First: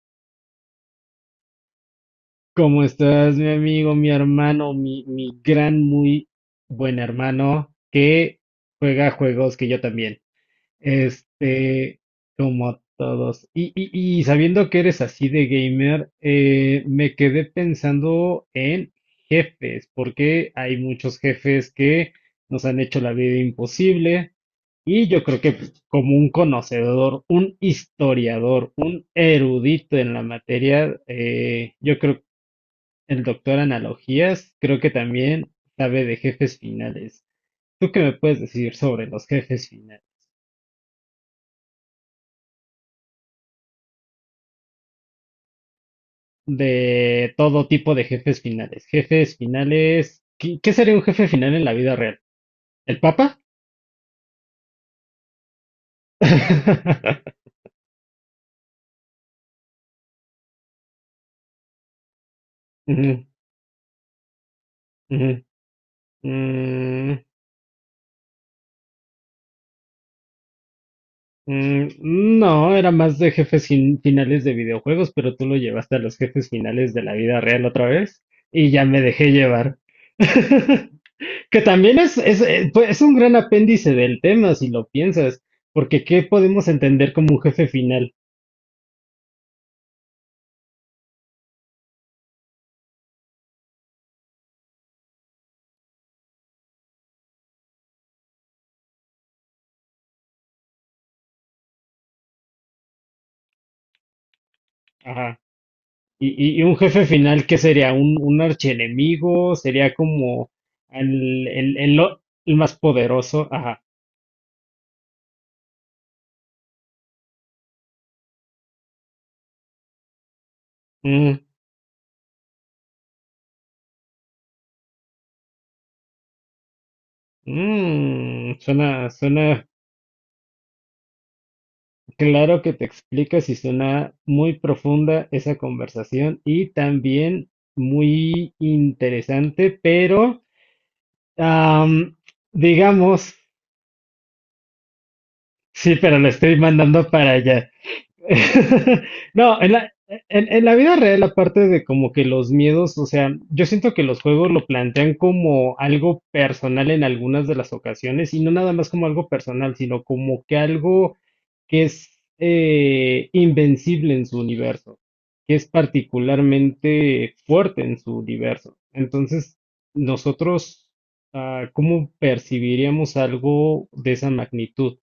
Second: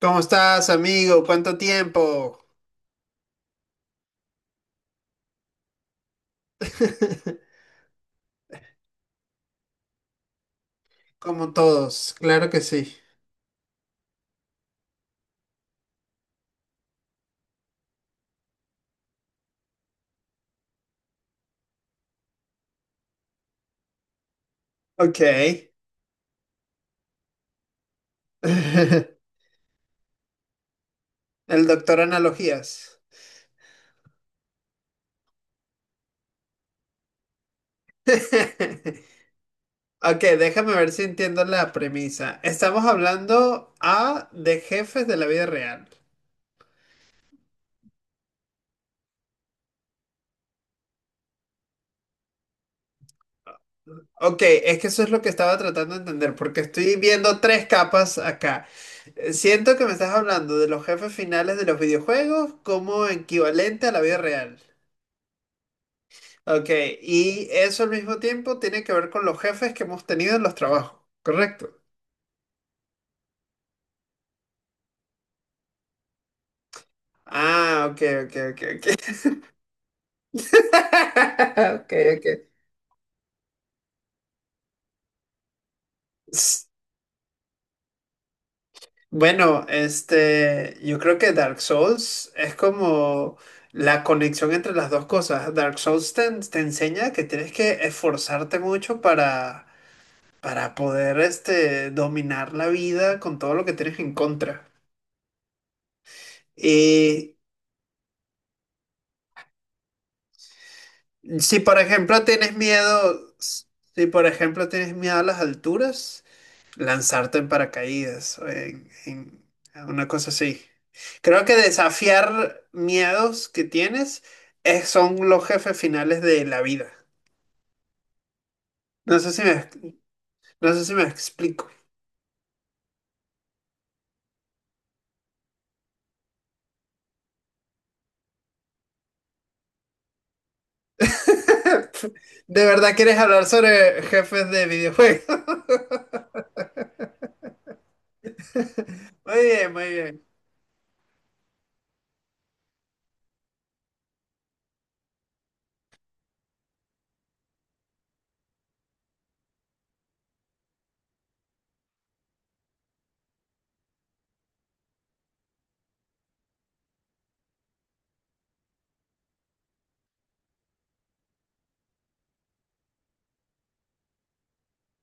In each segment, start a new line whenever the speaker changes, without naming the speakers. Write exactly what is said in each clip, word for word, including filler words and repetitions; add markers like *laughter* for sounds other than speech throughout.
¿Cómo estás, amigo? ¿Cuánto tiempo?
¿Cómo estás, mi amigo, mi hermano, mi, mi gran, muy buen
*laughs*
hermano que juega juegos que yo también?
Como
Este,
todos, claro que
Como
sí.
todos. Y, y, y sabiendo que eres así de gamer, eh, me quedé pensando en jefes, porque hay muchos jefes que nos han hecho la vida imposible. Y
Ok.
yo creo que pues, como un conocedor, un historiador, un
*laughs*
erudito en la materia,
El
eh, yo
doctor
creo
Analogías.
el doctor Analogías creo que también sabe de jefes finales. ¿Tú qué me puedes decir
*laughs*
sobre los jefes finales?
Ok, déjame ver si entiendo la premisa. Estamos hablando A de jefes de la vida real.
De todo tipo de jefes finales. Jefes finales. ¿Qué, qué sería un jefe final en la vida real? ¿El Papa?
Ok, es que eso es lo que estaba tratando de entender, porque estoy viendo
*laughs*
tres capas acá. Eh, Siento que me estás hablando de los jefes finales de los videojuegos como
Ujú,
equivalente a la vida real.
ujú.
Ok,
Mm,
y eso al mismo tiempo tiene que ver con los jefes que hemos tenido en los trabajos, ¿correcto?
mm, no, era más de jefes fin- finales de videojuegos, pero tú lo llevaste a los jefes finales de la vida real otra
Ah, ok,
vez
ok, ok,
y ya me
ok. *laughs*
dejé llevar. *laughs* Que
Ok,
también es,
ok.
es, eh, pues, es un gran apéndice del tema, si lo piensas, porque ¿qué
S-
podemos entender como un jefe final?
Bueno, este, yo creo que Dark Souls es como la conexión entre las dos cosas. Dark Souls te, en- te enseña que tienes que esforzarte mucho para, para poder, este, dominar la vida con todo lo que tienes en contra.
Ajá. Y, y- y un jefe
Y
final, ¿qué sería? ¿Un, un archienemigo? ¿Sería como el,
si
el,
por
el lo-
ejemplo
el
tienes
más
miedo,
poderoso? Ajá.
si por ejemplo tienes miedo a las alturas, lanzarte en paracaídas o en, en una cosa así.
Mm,
Creo que desafiar miedos que tienes es- son los jefes finales de la vida.
mm, suena,
No sé si me,
suena
no sé si me explico.
claro que te explicas y suena muy profunda esa conversación y también muy interesante, pero am,
*laughs* ¿De verdad quieres
digamos.
hablar sobre jefes de videojuegos? *laughs*
Sí, pero lo estoy mandando para allá. *laughs*
Muy
No, en
bien,
la,
muy bien.
en, en la vida real, aparte de como que los miedos, o sea, yo siento que los juegos lo plantean como algo personal en algunas de las ocasiones, y no nada más como algo personal, sino como que algo que es eh, invencible en su universo, que es particularmente fuerte en su universo. Entonces, nosotros, ah, ¿cómo percibiríamos algo de esa magnitud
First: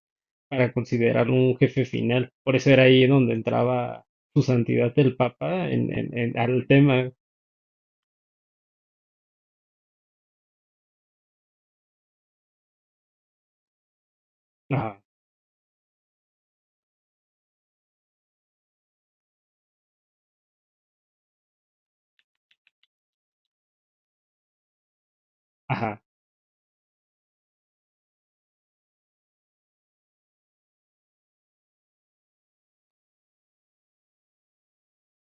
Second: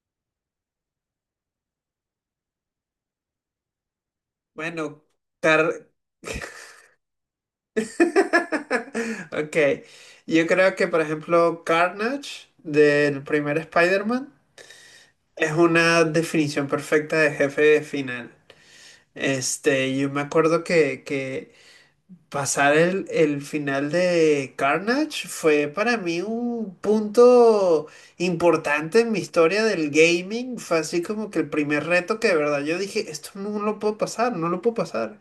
para considerarlo un jefe final? Por eso era ahí donde entraba su santidad
Bueno,
el Papa en,
Car-
en- en- al tema.
*laughs* Ok, yo creo que por ejemplo Carnage del primer Spider-Man
Ajá,
es una definición perfecta de jefe final. Este, yo me acuerdo que, que pasar el, el final de Carnage fue para
ajá,
mí un punto importante en mi historia del gaming. Fue así como que el primer reto que de verdad yo dije, esto no lo puedo pasar, no lo puedo pasar.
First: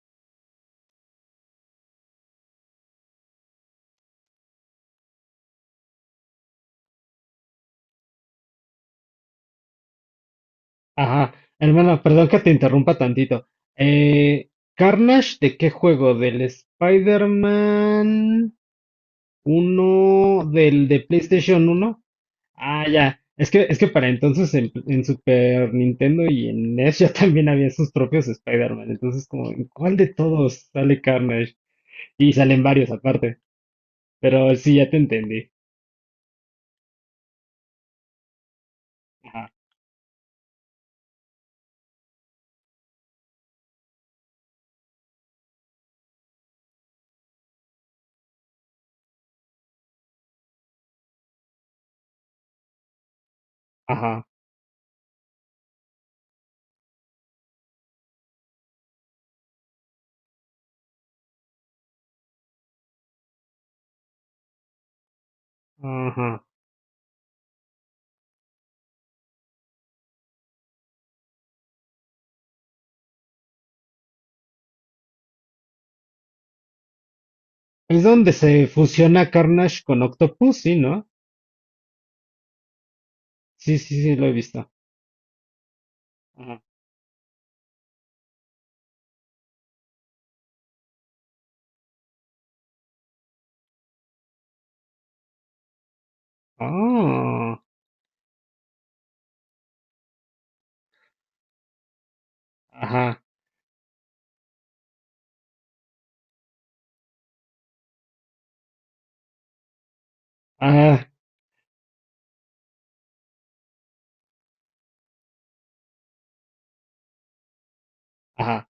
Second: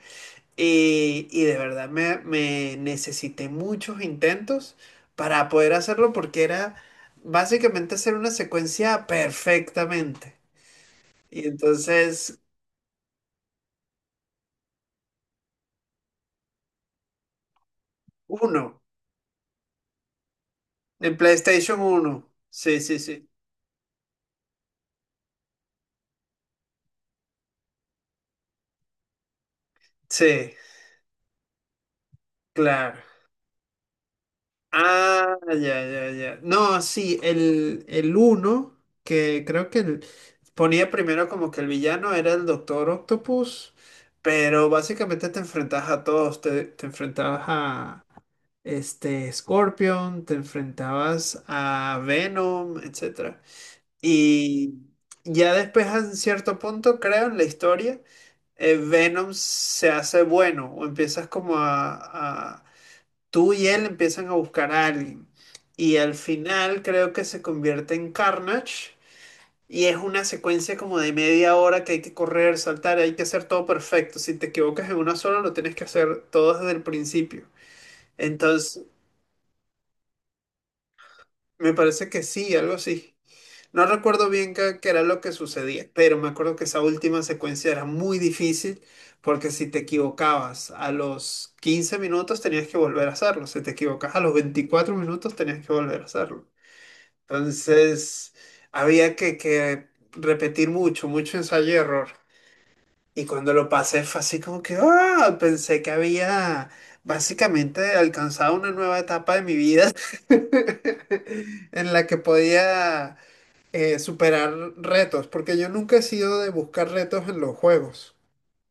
Y, y de verdad me, me necesité muchos intentos para poder hacerlo porque era básicamente hacer una secuencia perfectamente.
ajá.
Y
Hermano, perdón
entonces,
que te interrumpa tantito. Eh, ¿Carnage de qué juego? ¿Del Spider-Man
uno,
uno? ¿Del de
en
PlayStation
PlayStation
uno?
uno Sí,
Ah,
sí,
ya.
sí.
Es que, es que para entonces en, en Super Nintendo y en NES ya también había sus propios Spider-Man. Entonces, como, ¿en cuál de
Sí,
todos sale Carnage? Y salen varios
claro.
aparte. Pero sí, ya te
Ah,
entendí.
ya, ya, ya. No, sí, el, el uno, que
Ajá,
creo que el- ponía primero como que el villano era el Doctor Octopus, pero básicamente te enfrentabas a todos, te, te enfrentabas a, este Scorpion, te enfrentabas a Venom, etcétera.
ajá,
Y ya después a un cierto punto, creo, en la historia, eh, Venom se hace bueno o empiezas como a, a- tú y él empiezan a buscar a alguien. Y al
ajá.
final creo que se convierte en Carnage. Y es una secuencia como de media hora que hay que correr, saltar, hay que hacer todo perfecto. Si te equivocas en una sola, lo tienes que hacer todo desde el principio.
Es donde se
Entonces,
fusiona Carnage con Octopus, sí, ¿no?
me parece que sí, algo así.
Sí,
No
sí, sí, lo
recuerdo
he
bien
visto.
qué, qué era lo que sucedía, pero me acuerdo
Ajá.
que esa última secuencia era muy difícil porque si te equivocabas a los quince minutos tenías que volver a hacerlo, si te equivocabas a los veinticuatro minutos tenías que volver a hacerlo.
Ah,
Entonces había que, que repetir mucho, mucho ensayo y error.
ajá,
Y cuando lo pasé fue así como que, ah, pensé que había básicamente alcanzado una nueva etapa de mi vida
ah,
*laughs* en la que podía eh, superar retos, porque yo nunca he sido de buscar retos en los juegos.
ajá.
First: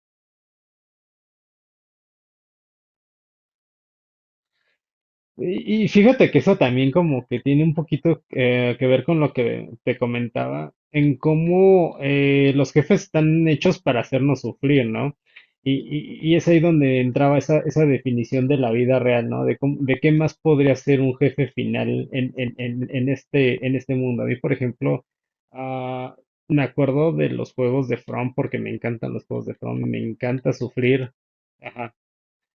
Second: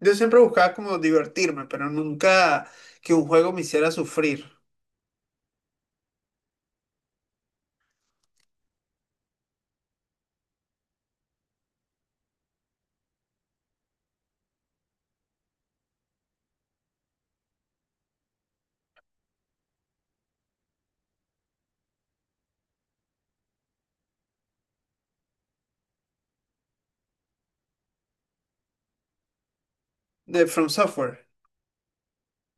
Yo siempre buscaba como divertirme, pero nunca que un juego me hiciera sufrir.
y- y fíjate que eso también como que tiene un poquito eh, que ver con lo que te comentaba, en cómo eh, los jefes están hechos para hacernos sufrir, ¿no? Y, y- y es ahí donde entraba esa, esa definición de la vida real, ¿no? De, cómo- de qué más podría ser un jefe final en, en, en, en este, en este mundo. A mí, por ejemplo, ah, me acuerdo de los juegos de From porque me encantan los juegos de From, me
De
encanta
From
sufrir
Software.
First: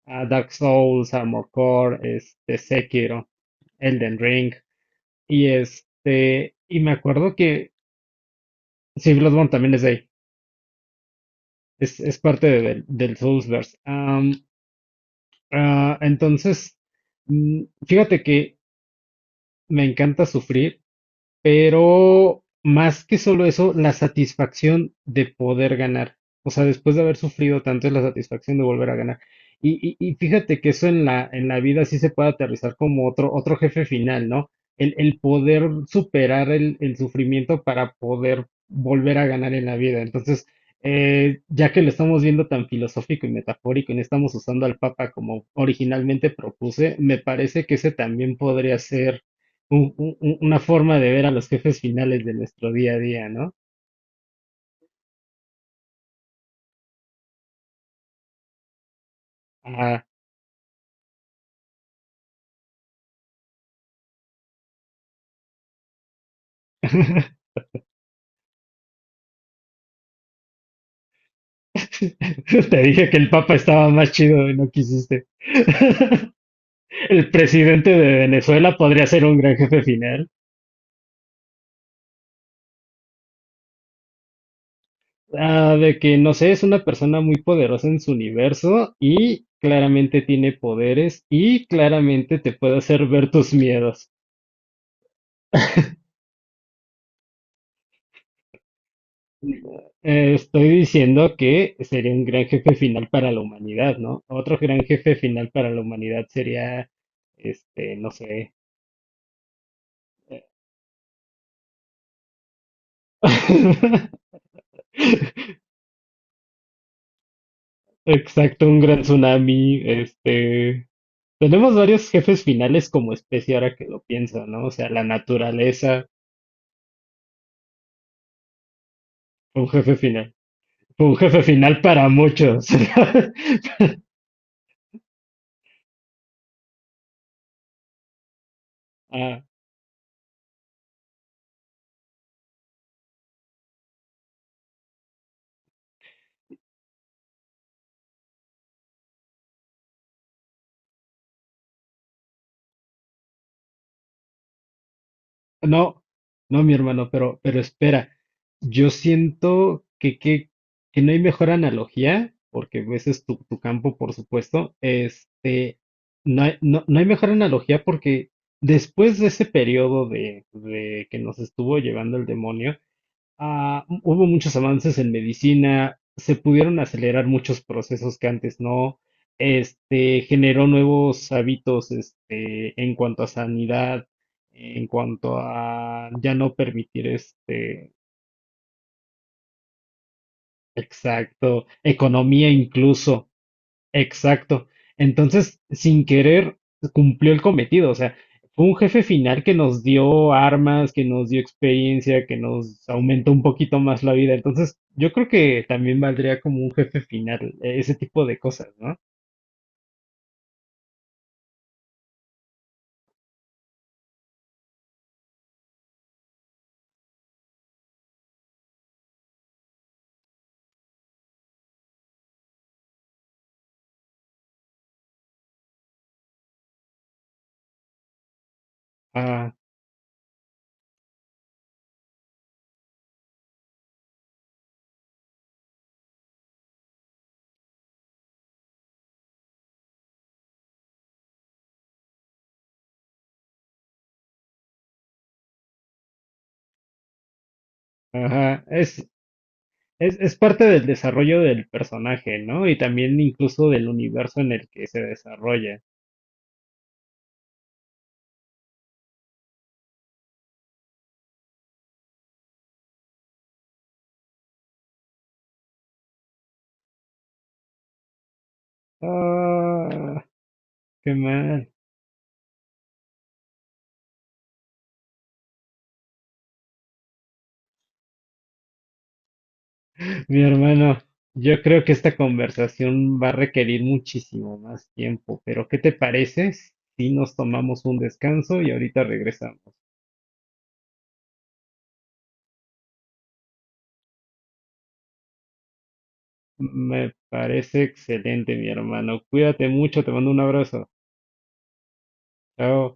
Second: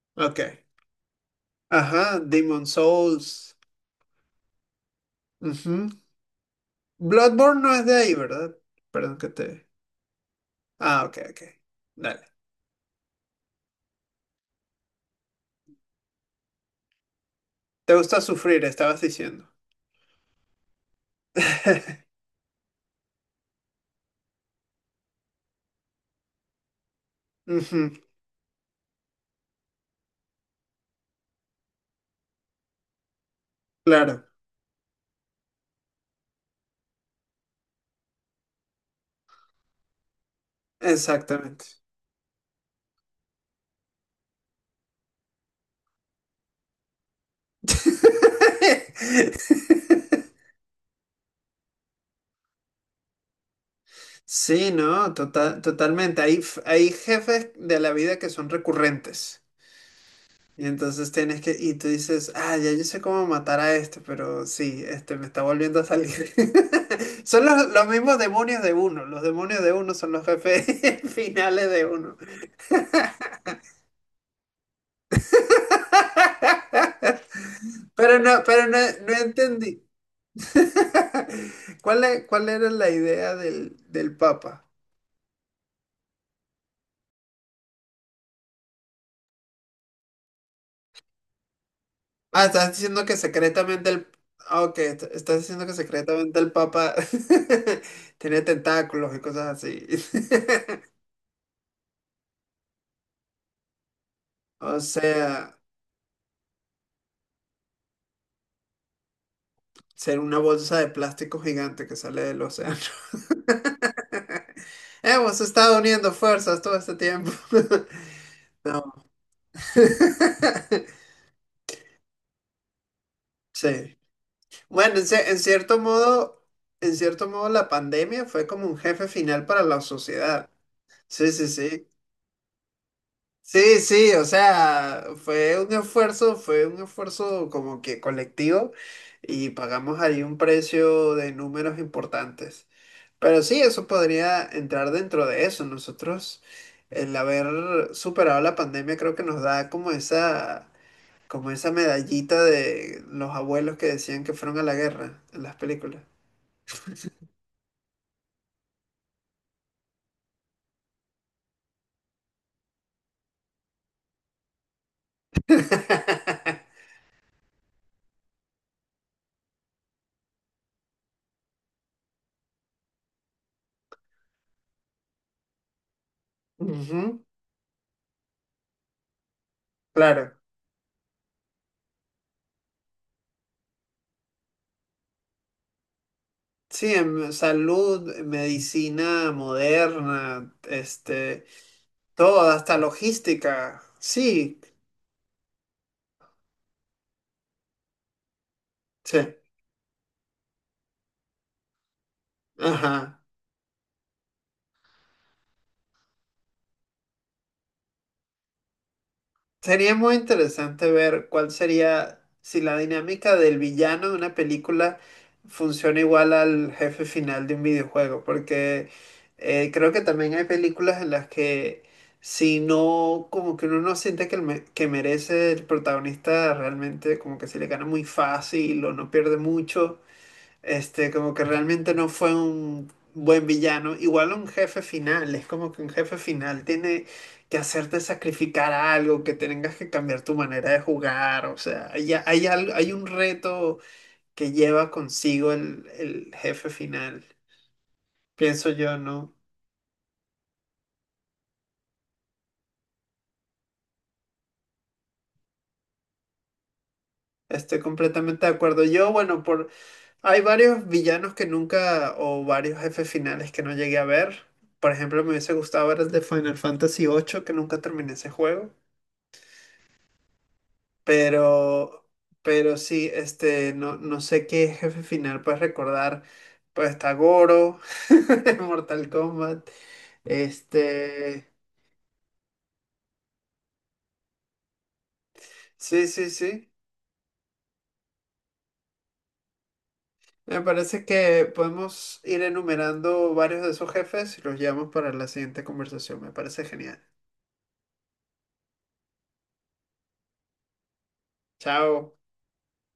a Dark
Ok.
Souls, Armor Core,
Ajá,
este,
Demon
Sekiro,
Souls.
Elden Ring. Y
Ujú.
este, y me acuerdo
Bloodborne
que,
no es de ahí, ¿verdad?
sí,
Perdón que
Bloodborne
te...
también es de ahí,
Ah, ok, ok.
es, es
Dale.
parte de- del, del Soulsverse. Am, ah, entonces, mm,
Te gusta
fíjate que
sufrir, estabas diciendo.
me encanta sufrir.
*laughs*
Pero más que solo eso, la satisfacción de poder ganar. O sea, después de haber sufrido tanto,
Ujú,
es la satisfacción de volver a ganar. Y, y- y fíjate que eso en la, en la vida sí se puede aterrizar como otro, otro jefe
claro,
final, ¿no? El, el poder superar el, el sufrimiento para poder volver a ganar en la vida. Entonces, eh, ya
exactamente.
que lo estamos viendo tan filosófico y metafórico y no estamos usando al Papa como originalmente propuse, me parece que ese también podría ser un- un- un-
*laughs*
una forma de ver a los jefes finales de nuestro día a día, ¿no?
Sí, no, total, totalmente. Hay, f- hay jefes de la vida que son recurrentes.
Ah,
Y entonces tienes que, y tú dices, ah, ya yo sé cómo matar a este, pero sí, este me está volviendo a salir. *laughs* Son
*laughs*
los, los mismos demonios de uno. Los demonios de uno son los jefes *laughs* finales de uno.
te dije que el Papa estaba más chido y no quisiste. *laughs* El presidente
*laughs*
de
Pero no, pero
Venezuela
no,
podría
no
ser un gran jefe
entendí.
final.
*laughs* ¿Cuál, e- cuál era la idea del, del Papa?
Ah, de que, no sé, es una persona muy poderosa en su universo y claramente tiene poderes y claramente
Ah,
te
estás
puede
diciendo
hacer
que
ver tus
secretamente el...
miedos.
Ah, ok, est- estás diciendo que secretamente el Papa *laughs* tenía tentáculos y cosas así.
Eh, estoy
*laughs*
diciendo que sería un gran jefe final para la humanidad, ¿no? Otro
O
gran jefe final
sea,
para la humanidad sería, este, no sé.
ser una bolsa de plástico gigante que sale del océano.
*laughs*
*laughs* Hemos estado uniendo fuerzas todo este tiempo. *laughs*
Exacto, un
No.
gran
*laughs*
tsunami. Este, tenemos varios jefes finales como especie ahora que
Sí.
lo pienso, ¿no? O sea,
Bueno,
la
en, cier- en cierto
naturaleza
modo, en cierto modo la pandemia fue como un jefe final
fue
para
un
la
jefe final.
sociedad.
Fue un
Sí,
jefe
sí,
final
sí.
para muchos. *laughs*
Sí, sí, o sea, fue un esfuerzo, fue un esfuerzo como que colectivo
Ah,
y pagamos ahí un precio de números importantes. Pero sí, eso podría entrar dentro de eso. Nosotros, el haber superado la pandemia, creo que nos da como esa, como esa medallita de los abuelos que decían que fueron a la guerra en las
no,
películas.
no, mi hermano, pero, pero espera. Yo siento que, que, que no hay mejor analogía, porque pues, ese es tu, tu campo, por supuesto. Este, no hay, no,
*laughs*
no hay mejor analogía porque después de ese periodo de, de que nos estuvo llevando el demonio, Ah, hubo muchos avances en medicina, se pudieron
Ujú,
acelerar muchos procesos que antes no, este,
claro.
generó nuevos hábitos, este, en cuanto a sanidad, en cuanto a ya no
Sí,
permitir,
em,
este,
salud, eh, medicina moderna, este,
exacto,
todo,
economía
hasta
incluso.
logística. Sí,
Exacto. Entonces, sin querer, cumplió el cometido. O sea, fue un jefe
sí.
final que nos dio armas, que nos dio experiencia, que nos
Ajá.
aumentó un poquito más la vida. Entonces, yo creo que también valdría como un jefe final, eh, ese tipo de cosas, ¿no?
Sería muy interesante ver cuál sería, si la dinámica del villano de una película funciona igual al jefe final de un videojuego, porque eh, creo que también hay películas en las que si no, como que uno no siente que, el me- que merece el protagonista realmente, como que se le gana muy fácil o no pierde
Ah,
mucho. Este, como que realmente no fue un buen villano. Igual un jefe final, es como que un jefe final tiene que hacerte sacrificar algo, que tengas que cambiar tu manera de jugar. O sea, hay, hay algo, hay un reto que lleva consigo el, el jefe final.
ajá.
Pienso yo,
Es,
¿no?
es, es parte del desarrollo del personaje, ¿no? Y también incluso del universo en el que se desarrolla.
Estoy completamente de acuerdo. Yo, bueno, por hay varios villanos que nunca, o varios jefes finales que no llegué a ver. Por ejemplo, me hubiese gustado ver el de Final Fantasy ocho que nunca terminé ese juego.
Ah, qué mal.
Pero, pero sí, este, no, no sé qué jefe final puedes recordar. Pues está Goro, *laughs* en Mortal Kombat.
Mi hermano,
Este,
yo creo que esta conversación va a requerir muchísimo más tiempo, pero ¿qué te
sí, sí,
parece
sí.
si nos tomamos un descanso y ahorita regresamos?
Me parece que podemos ir enumerando varios de esos jefes y los llevamos para la siguiente conversación. Me parece genial.
Me parece excelente, mi hermano. Cuídate mucho, te mando un abrazo.
Chao.
Chao.